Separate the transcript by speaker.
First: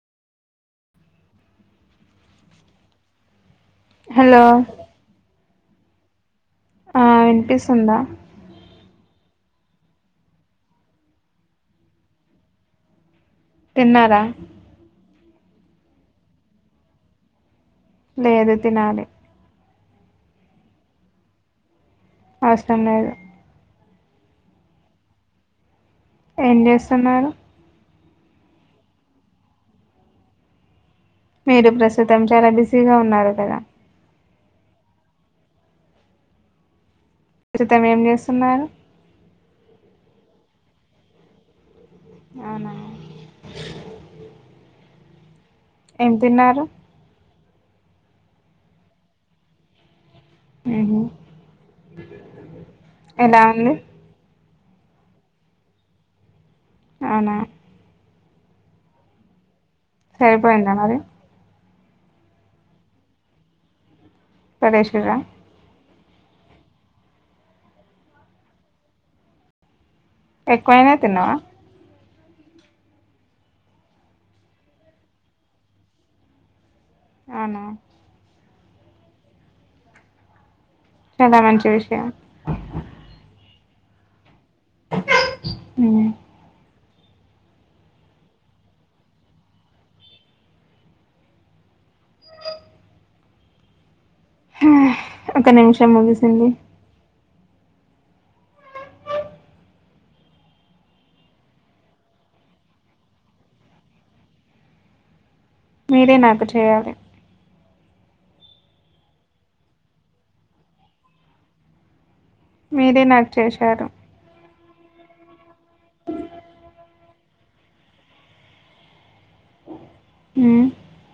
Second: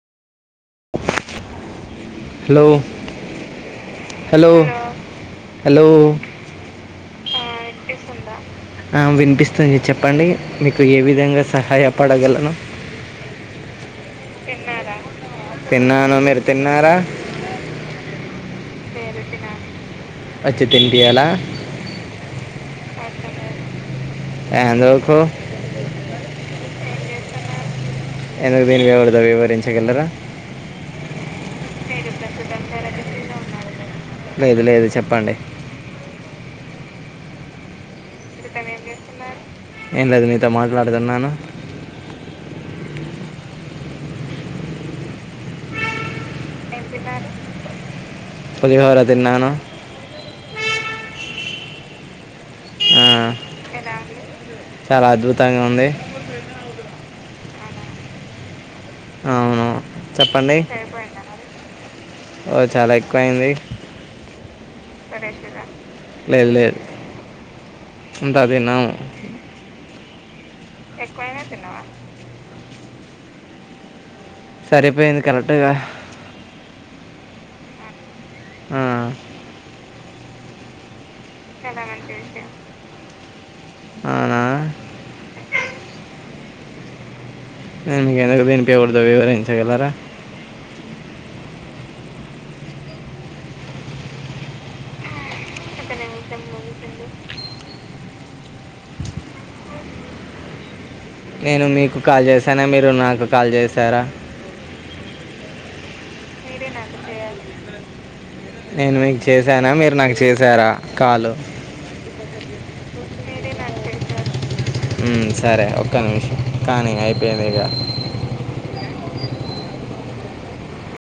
Speaker 1: hello
Speaker 2: hello
Speaker 1: hello
Speaker 2: ఆ వినిపిస్తుందా
Speaker 1: వినిపిస్తుంది చెప్పండి మీకు ఏ విధంగా సహాయపడగలను
Speaker 2: తిన్నారా
Speaker 1: తిన్నారా తిన్నాను మీరు తిన్నారా
Speaker 2: లేదు తినాలి
Speaker 1: వచ్చి తినిపియ్యల
Speaker 2: అవసరం లేదు
Speaker 1: ఎందుకు
Speaker 2: ఎం చేస్తున్నారు
Speaker 1: ఎందుకు తినిపియ్యకూడదో వివరించగలరా
Speaker 2: పేరు ప్రస్తుతం చాలా బిజీగా ఉన్నారు కదా
Speaker 1: లేదు లేదు చెప్పండి
Speaker 2: ప్రస్తుతం ఏం చేస్తున్నారు
Speaker 1: ఏం లేదు మీతో మాట్లాడుతున్నాను
Speaker 2: అవునా ఏం తిన్నారు
Speaker 1: పులిహోర తిన్నాను
Speaker 2: హు
Speaker 1: ఆ,
Speaker 2: ఎలా ఉంది
Speaker 1: చాలా అద్భుతంగా ఉంది
Speaker 2: అవునా
Speaker 1: అవును చెప్పండి
Speaker 2: సరిపోయిందా మరి
Speaker 1: ఓ చాలా ఎక్కువయింది
Speaker 2: సరే శివా
Speaker 1: లేదు లేదు అంతా తిన్నాము
Speaker 2: ఎక్కువనే తిన్నావా
Speaker 1: సరిపోయింది కరెక్ట్ గా
Speaker 2: అవునా
Speaker 1: ఆ
Speaker 2: చాలా మంచి విషయం
Speaker 1: అవునా
Speaker 2: హు
Speaker 1: నేను మీకు ఎందుకు తినిపియకూడదో వివరించగలరా
Speaker 2: హా ఒక నిమిషం ముగిసింది
Speaker 1: నేను మీకు కాల్ చేశానా మీరు నాకు కాల్ చేశారా
Speaker 2: మీరే నాకు చేయాలి
Speaker 1: నేను మీకు చేసానా మీరు నాకు చేసారా కాల్
Speaker 2: మీరే నాకు చేశారు
Speaker 1: హు సరే ఒక్క నిమిషం కానీ అయిపోయింది ఇక
Speaker 2: హు